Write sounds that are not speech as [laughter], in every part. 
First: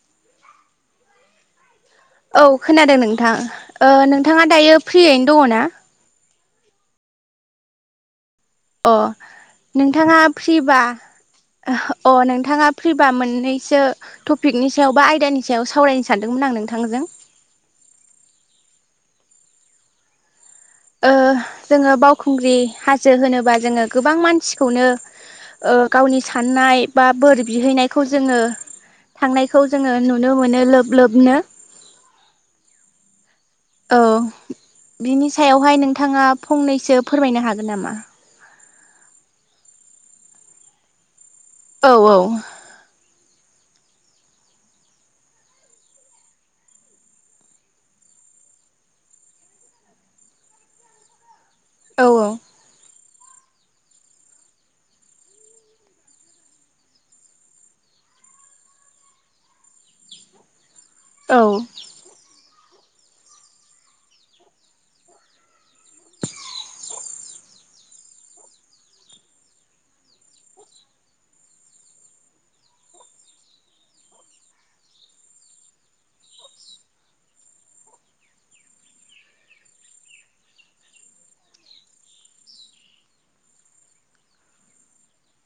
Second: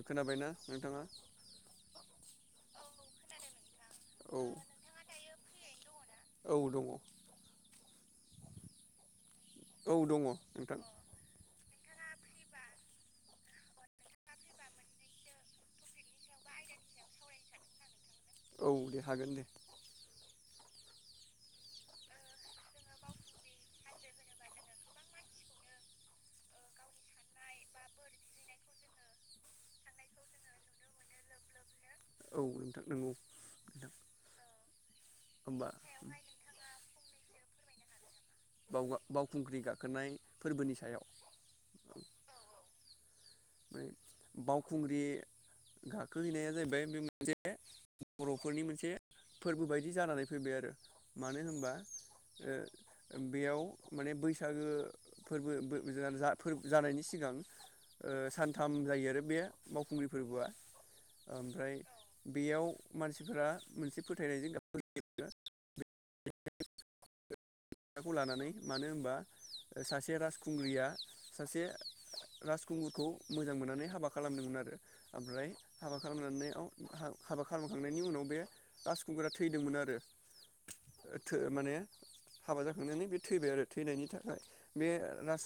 [inaudible] खोनाबायना नोंथाङा? [inaudible] था ओ औ नोंथाङा दायो फ्रियैनो दङ' ना? औ दङ'। अ। औ नोंथाङा दङ फ्रिबा नोंथां ओह अ नोंथाङा फ्रिबा मोननैसो टपिकनि सायाव बा आयदानि सायाव सावरायनो सानदोंमोन आं नोंथांजों। औ दे हागोन दे। ओ जोङो बावखुंग्रि हाजो होनोबा जोङो गोबां मानसिखौनो ओ गावनि साननाय बा बोर बिहैनायखौ जोङो थांनायखौ जोङो नुनो मोनो लोब लोबनो। औ नोंथां नंगौ। नोंथां औ। बिनि होमबा सायावहाय नोंथाङा फंनैसो फोरमायनो हागोन नामा? बावा बावखुंग्रि गाखोनाय फोरबोनि सायाव? औ ओमफ्राय औ। बावखुंग्रि गाखोहैनाया जाहैबाय बे मोनसे बर'फोरनि मोनसे फोरबो बायदि जानानै फैबाय आरो मानो हो ओ‌ औ बेयाव माने बैसागो फोरबो फोर जानायनि सिगां ओ सानथाम जायो आरो बे बावखुंग्रि फोरबोआ। औ ओमफ्राय औ‌ बेयाव मानसिफोरा मोनसे फोथायनायजों गाब नाखौ लानानै मानो होनबा सासे राजखुंग्रिया सासे राजखुंगुरखौ मोजां मोननानै हाबा खालामदोंमोन आरो ओमफ्राय हाबा खालामनानैव हाबा खालामखांनायनि उनाव बे राजखुंगुरा थैदोंमोन आरो थो माने हाबा जाखांनानै बे थैबाय आरो थैनायनि थाखाय बे राज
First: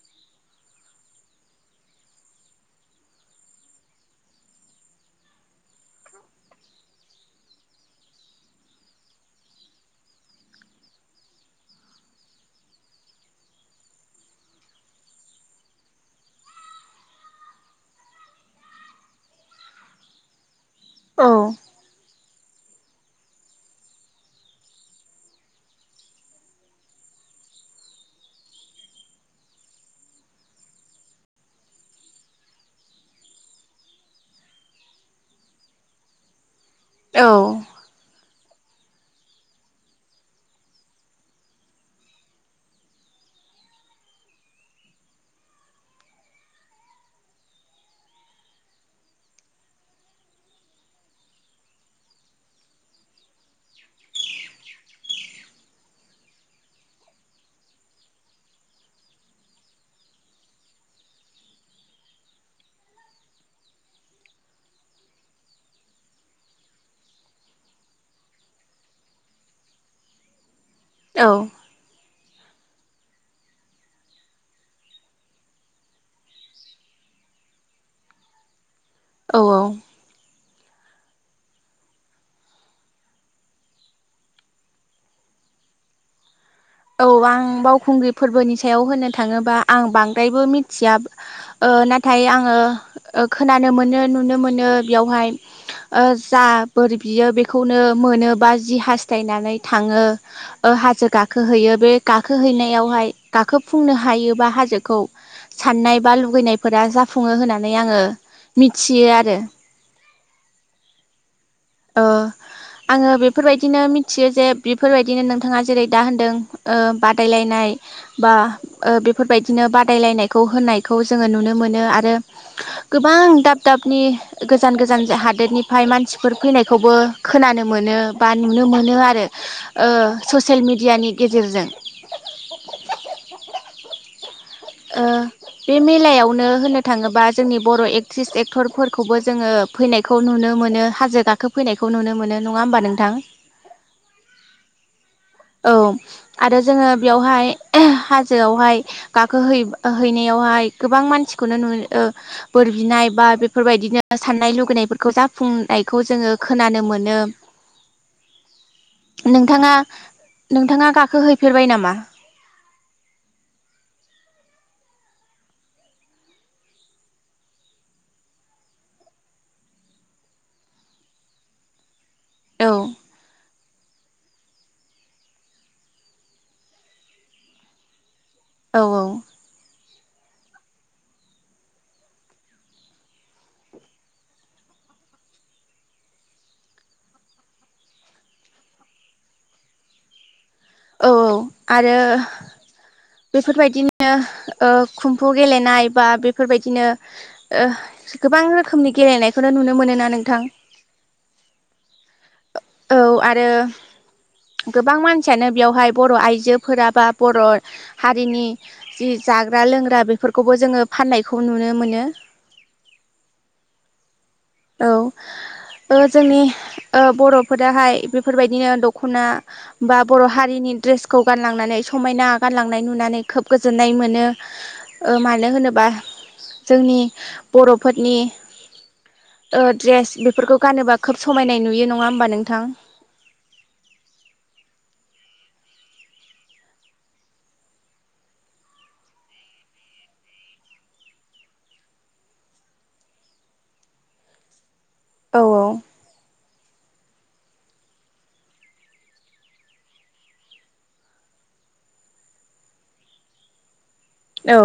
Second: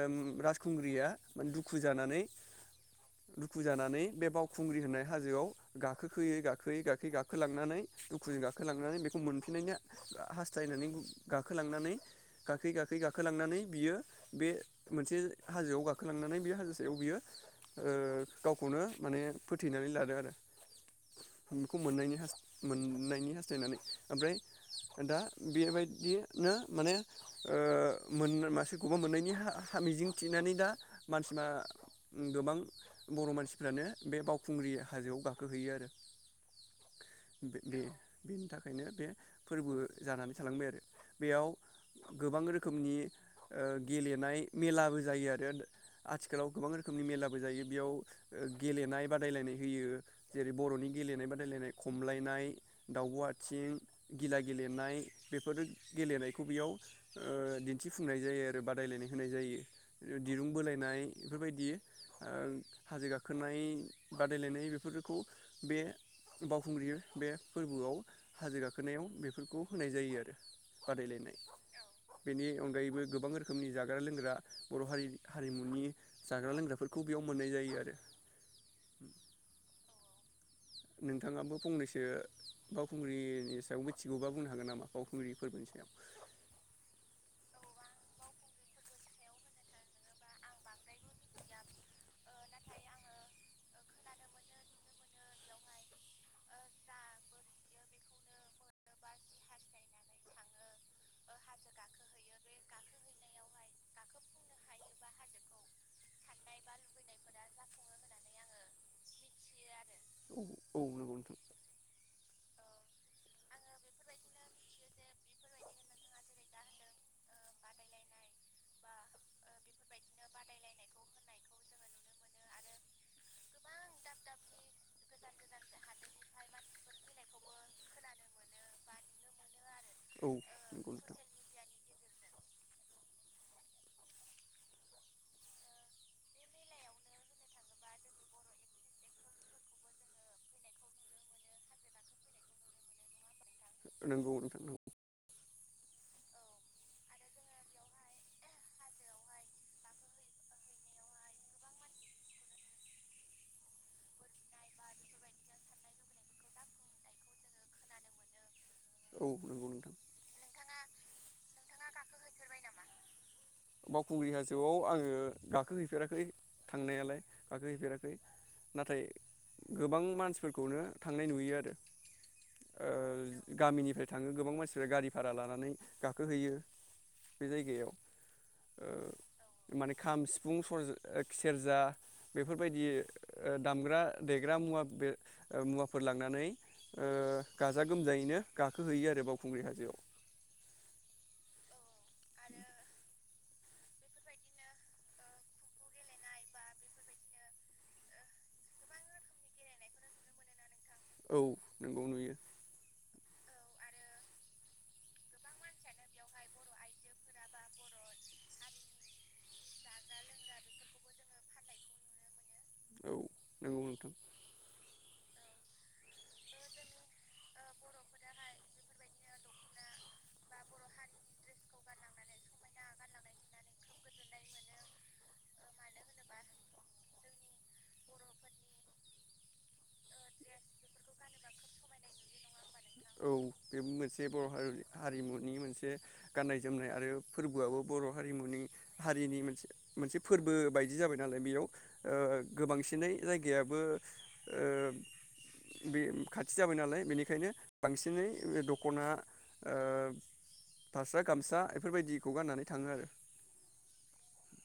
ओम राजखुंग्रिया दुखु जानानै दुखु जानानै बे बावखुंग्रि होननाय हाजोआव गाखोखोयै गाखोयै गाखोयै गाखोलांनानै दुखुजों गाखोलांनानै बेखौ मोनफिननायनि हास्थायनानै गाखोलांनानै गाखै गाखै गाखोलांनानै बियो बे मोनसे हाजोआव गाखोलांनानै बे हाजो सायाव बियो ओ गावखौनो माने फोथैनानै लादों आरो। औ खौ मोननायनि हा मोननायनि हास्थायनानै ओमफ्राय दा बेबाय बिनो माने ओ मोन मासोरखौबा मोननायनि हा हा मिजिं थिनानै दा मानसिफ्रा गोबां बर' मानसिफ्रानो बे बावखुंग्रि हाजोआव गाखोहैयो आरो। औ बे बेनि थाखायनो बे फोरबो जानानै थालांबाय आरो। बेयाव गोबां रोखोमनि ओ गेलेनाय मेलाबो जायो आरो आथिखालाव गोबां रोखोमनि मेलाबो जायो बेयाव गेलेनाय बादायलायनाय होयो जेरै बर'नि गेलेनाय बादायलायनाय खमलायनाय दावब' आथिं गिला गेलेनाय बेफोरो गेलेनायखौ बेयाव ओ दिन्थिफुंनाय जायो आरो बादायलायनाय होनाय जायो दिरुं बोलायनाय बेफोरबायदि ओ हाजो गाखोनाय बादायलायनाय बेफोरखौ बे बावखुंग्रि बे फोरबोआव हाजो गाखोनायाव बेफोरखौ होनाय जायो आरो। औ बादायलायनाय बेनि अनगायैबो गोबां रोखोमनि जाग्रा लोंग्रा बर' हारि हारिमुनि जाग्रा लोंग्राफोरखौ बेयाव मोननाय जायो आरो। औ औ। नोंथाङाबो फंनैसो बावखुंग्रिनि सायाव मिथिगौबा बुंनो हागोन नामा बावखुंग्रि फोरबोनि सायाव। औ आं बावखुंग्रि फोरबोनि सायाव होननो थाङोबा आं बांद्रायबो मिथिया ओ नाथाय आङो खोनानो मोनो नुनो मोनो बेयावहाय जा बोर बियो बेखौनो मोनो बा जि हास्थायनानै थाङो हाजो गाख खोहैयो बे गाखोहैनायावहाय गाखोफुंनो हायोबा हाजोखौ साननाय बा लुगैनायफोरा जाफुङो होननानै आङो मिथियो आरो। औ औ ओ आङो बेफोरबायदिनो मिथियो जे बेफोरबायदिनो नोंथाङा जेरै दा होनदों ओ बादायलायनाय बा ओ बेफोरबायदिनो बादायलायनायखौ होनायखौ जोङो नुनो मोनो आरो गोबां दाब दाबनि गोजान गोजान हादोरनिफ्राय मानसिफोर नायखौबो खोनानो मोनो बा नुनो मोनो आरो औ ससियेल नंगौ मेडियानि नोंथां गेजेरजों। [inaudible] ओ बे मेलायावनो होननो थाङोबा जोंनि बर' एक्ट्रिस एक्टरफोरखौबो जोङो फैनायखौ नुनो मोनो हाजो गाखोफैनायखौ नुनो मोनो नङा होमबा नोंथां। नोंगौ नोथां नंगौ। औ आरो जोङो बेयावहाय हाजोआवहाय गाख हैनायावहाय गोबां मानसिखौनो बोर बिनाय बा बेफोरबायदिनो सान्नाय लुुबैनायफोरखौ जाफुंनायखौ जोङो खोनानो मोनो। औ नंगौ नोंथाङा नोंथां नोंथाङा गाखो हैफेरबाय नामा? [unintelligible] बावखुंग्रि हाजोआव आङो गाखोहैफेराखै थांनायालाय गाखो हैैफेराखै नाथाय गोबां मानसिफोरखौनो थांनाय नुयो आरो। औ ओ गामिनिफ्राय थाङो। गोबां मानसिफ्रा गारि भारा लानानै गाखोहैयो। बे जायगायाव। औ ओ औ। माने खाम, सिफुं, सरज-सेरजा बेफोरबायदि ओ दामग्रा देग्रा मुवा बे मुवाफोर लांनानै ओ गाजा गोमजायैनो गाखोहैयो आरो बावखुंग्रि हाजोआव। औ औ आरो बेफोरबायदिनो ओ खम्फु गेलेनाय बा बेफोरबायदिनो ओ गोबां रोखोमनि गेलेनायखौनो नुनो मोनो ना नोंथां? औ नंगौ नुयो। औ आरो गोबां मानसियानो बेवहाय बर' आइजोफोरा बा बर' हारिनि जि जाग्रा लोंग्रा बेफोरखौबो जोङो फाननायखौ नुनो मोनो। औ नंगौ नोंथां। औ ओ जोंनि ओ बर'फोराहाय बेफोरबायदिनो दख'ना बा बर' हारिनि दड्रेसखौ गानलांनानै समायना गानलांनाय नुनानै खोब गोजोननाय मोनो ओ मानो होनोबा जोंनि बर'फोरनि ओ ड्रेस बेफोरखौ गानोबा खोब समायनाय नुयो नङा होमबा नोंथां? औ बे मोनसे बर' हारि हारिमुनि मोनसे गाननाय जोमनाय आरो फोरबोआबो बर' हारिमुनि हारिनि मोनसे मोनसे फोरबो बायदि जाबाय नालाय बेयाव गोबांसिनै जायगायाबो ओ औ औ बे खाथि जाबाय नालाय बेनि बेखायनो बांसिनै दख'ना ओ फास्रा गामसा बेफोरबायदिखौ गाननानै थाङो आरो। औ।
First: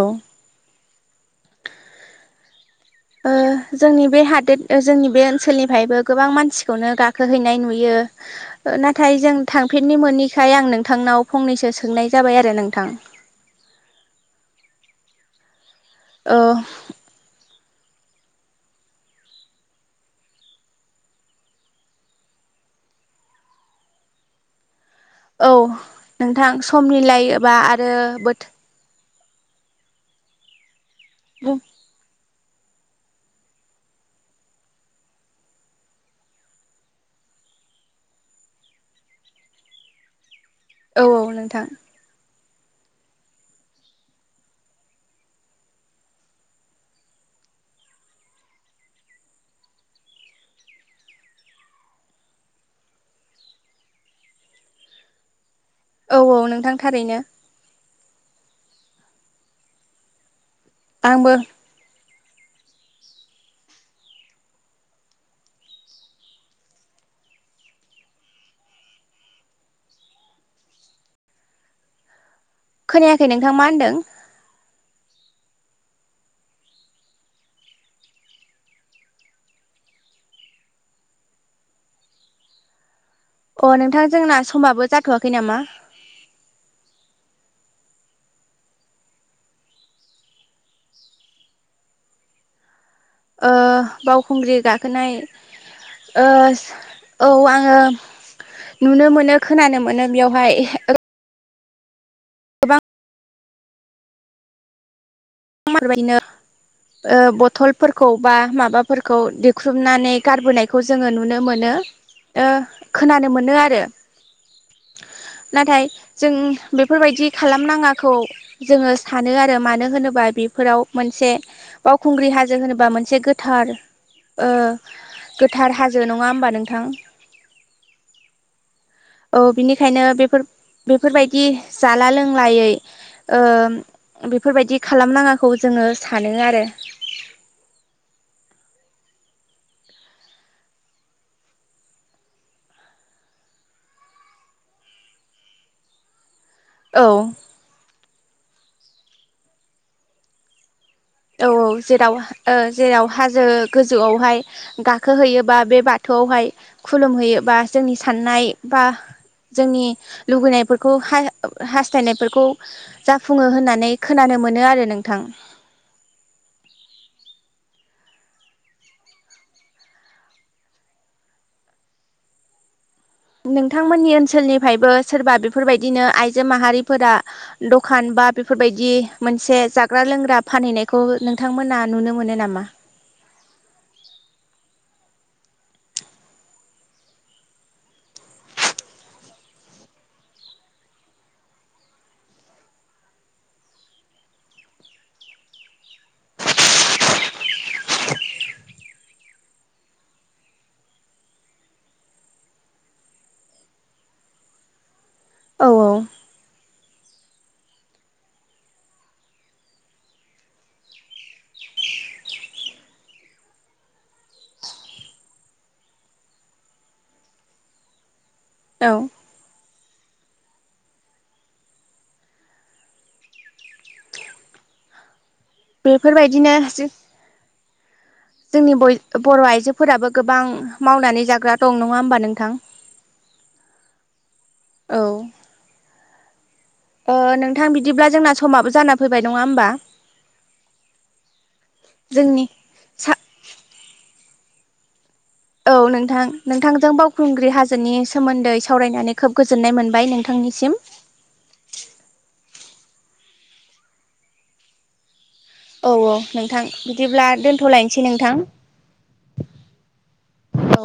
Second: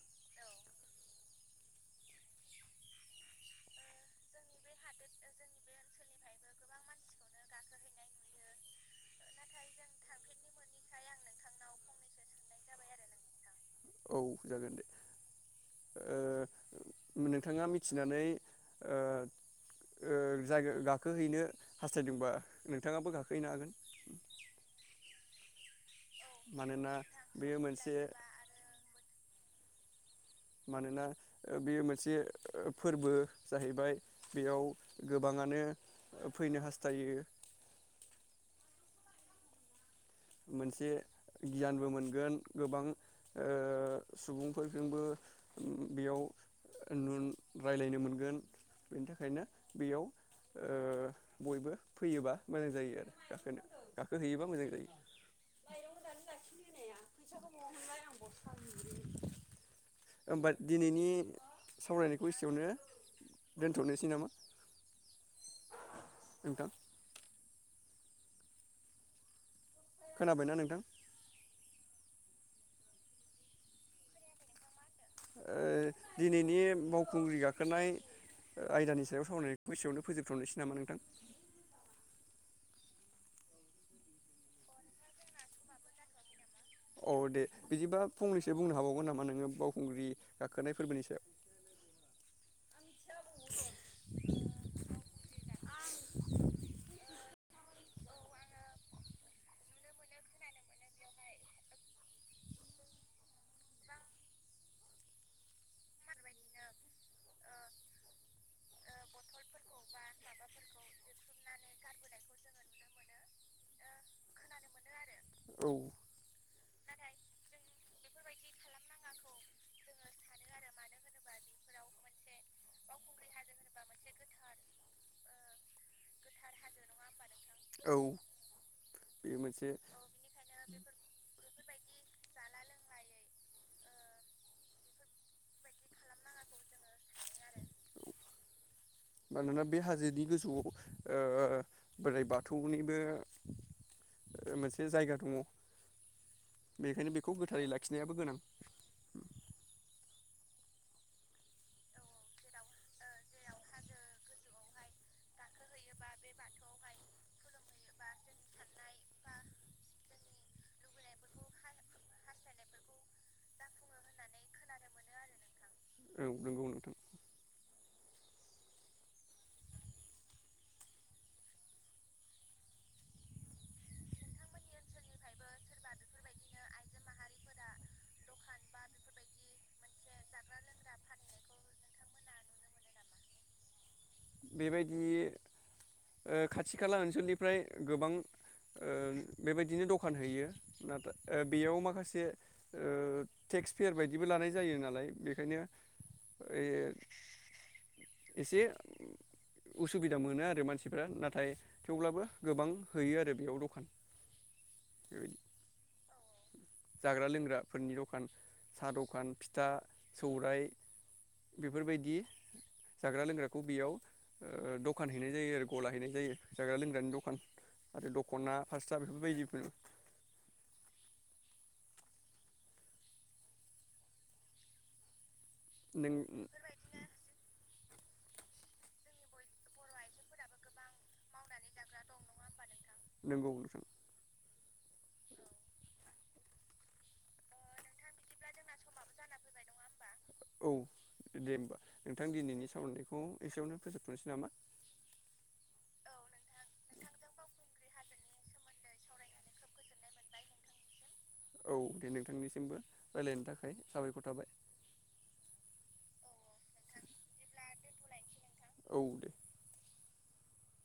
ओ जोंनि बे हादोर जोंनि बे ओनसोलनिफायबो गोबां मानसिखौनो गाखोहैनाय नुयो। नाथाय जों थांफेरनो मोनैखाय आं नोंथांनाव फंनैसो सोंनाय जाबाय आरो नोंथां। औ जागोन दे। ओ थिनानै ओ ओ जायगा गाखोहैनो हास्थायदोंबा नोंथाङाबो गाखोहैनो हागोन। औ। नोंथां सम मानोना मिलायोबा बेयो आरो मोनसे बोथो मानोना बेयो मोनसे ओ फोरबो जाहैबाय बेयाव गोबाङानो फैनो हास्थायो। मोनसे औ औ नोंथां गियानबो मोनगोन। गोबां ओ सुबुंफोरजोंबो बेयाव न रायलायनो मोनगोन। बेनि थाखायनो बेयाव बयबो फैयोबा मोजां जायो आरो गाखोनो गाखोहैयोबा मोजां जायो। औ औ नोंथां थारैनो। [unintelligible] दिनैनि आंबो सावरायनाय खौ एसेयावनो दोनथ'नोसै नामा नोंथां? खोनाबायना नोंथां? खोनायाखै नोंथां मा होनदों? ओ दिनैनि बावखुंग्रि गाखोनाय आयदानि सायाव सावरायनायखौ एसेयावनो फोजोबथ'नोसै नामा नोंथां? अ नोंथां जोंना समाबो जाथ'वाखै नामा? औ दे बिदिबा फंनैसो बुंनो हाबावगोन नामा नोङो बावखुंग्रि गाखोनाय फोरबोनि सायाव? ओ बावखुंग्रि गाखोनाय ओ औ आङो नुनो मोनो खोनानो मोनो बेयावहाय गोबां [unintelligible] ओ बथलफोरखौ बा माबाफोरखौ देख्रुबनानै गारबोनायखौ जोङो नुनो मोनो। ओ खोनानो मोनो आरो। औ नाथाय जों बेफोरबायदि खालामनाङाखौ जोङो सानो आरो मानो होनोबा बेफोराव मोनसे बावखुंग्रि हाजो होनोबा मोनसे गोथार ओ गोथार हाजो नङा होमबा नोंथां औ बे औ मोनसे बिनिखायनो बेफोर बेफोरबायदि जाला लोंलायै ओ बेफोरबायदि खालामनाङाखौ जोंङो सानो आरो मानोना बे हाजोनि गोजौआव ओ बोराइ बाथौनिबो मोनसे जायगा दङ औ बेखायनो बेखौ गोथारै लाखिनायाबो गोनां औ औ जेराव ओ जेराव हाजो गोजौआवहाय गाखोहैयोबा बे बाथौआवहाय खुलुमहैयोबा जोंनि साननाय बा जोंनि लुगैनायफोरखौ हाय हास्थायनायफोरखौ जाफुङो होननानै खोनानो मोनो आरो नोंथां औ नोंगौ नोंथां। नोंथांमोननि ओनसोलनिफायबो सोरबा बेफोरबायदिनो आइजो माहारिफोरा दखान बा बिफोरबायदि मोनसे जाग्रा लोंग्रा फानहैनायखौ नोंथांमोना नुनो मोनो नामा? बेबायदि ओ खाथि खाला ओनसोलनिफ्राय गोबां ओ बेबायदिनो दखान हैयो नाथाय ओ बेयाव माखासे ओ टेक्स फेयार बादिबो लानाय जायो नालाय बेखायनो ओ इसे उसुबिदा मोनो आरो मानसिफ्रा नाथाय थेवब्लाबो गोबां हैयो आरो बेयाव दखान बेबायदि [unintelligible] जाग्रा लोंग्रा फोरनि दखान सा दखान फिथा सौराइ बेफोरबायदि जाग्रा लोंग्राखौ बेयाव दखान हैनाय जायो आरो गला हैनाय जायो जाग्रा लोंग्रानि दखान आरो दख खना औ फास्रा बेफोरबायदिफोर नों बेफोरबायदिनो जो जोंनि बयद बर' आइजोफोराबो गोबां मावनानै जाग्रा दं नङा ओमबा नोंथां? [inaudible] औ ओ नोंथां बिद दिब्ला जोंना समाबो जाना फैबाय नङा ओमबा औ दे होमबा नोंथां जोंनि दिनैनि सा सावरायनायखौ [inaudible] औ नोंथां नोंथांजों बावखुंग्रि हाजोनि सोमोन्दै सावरायनानै खोब गोजोननाय मोनबाय नोंथांनिसिम। औ दे नोंथांनिसिमबो रायलायनि थाखाय साबायखर थाबाय औ औ नोंथां बिदिब्ला दोनथ'लायसै नोंथां औ औ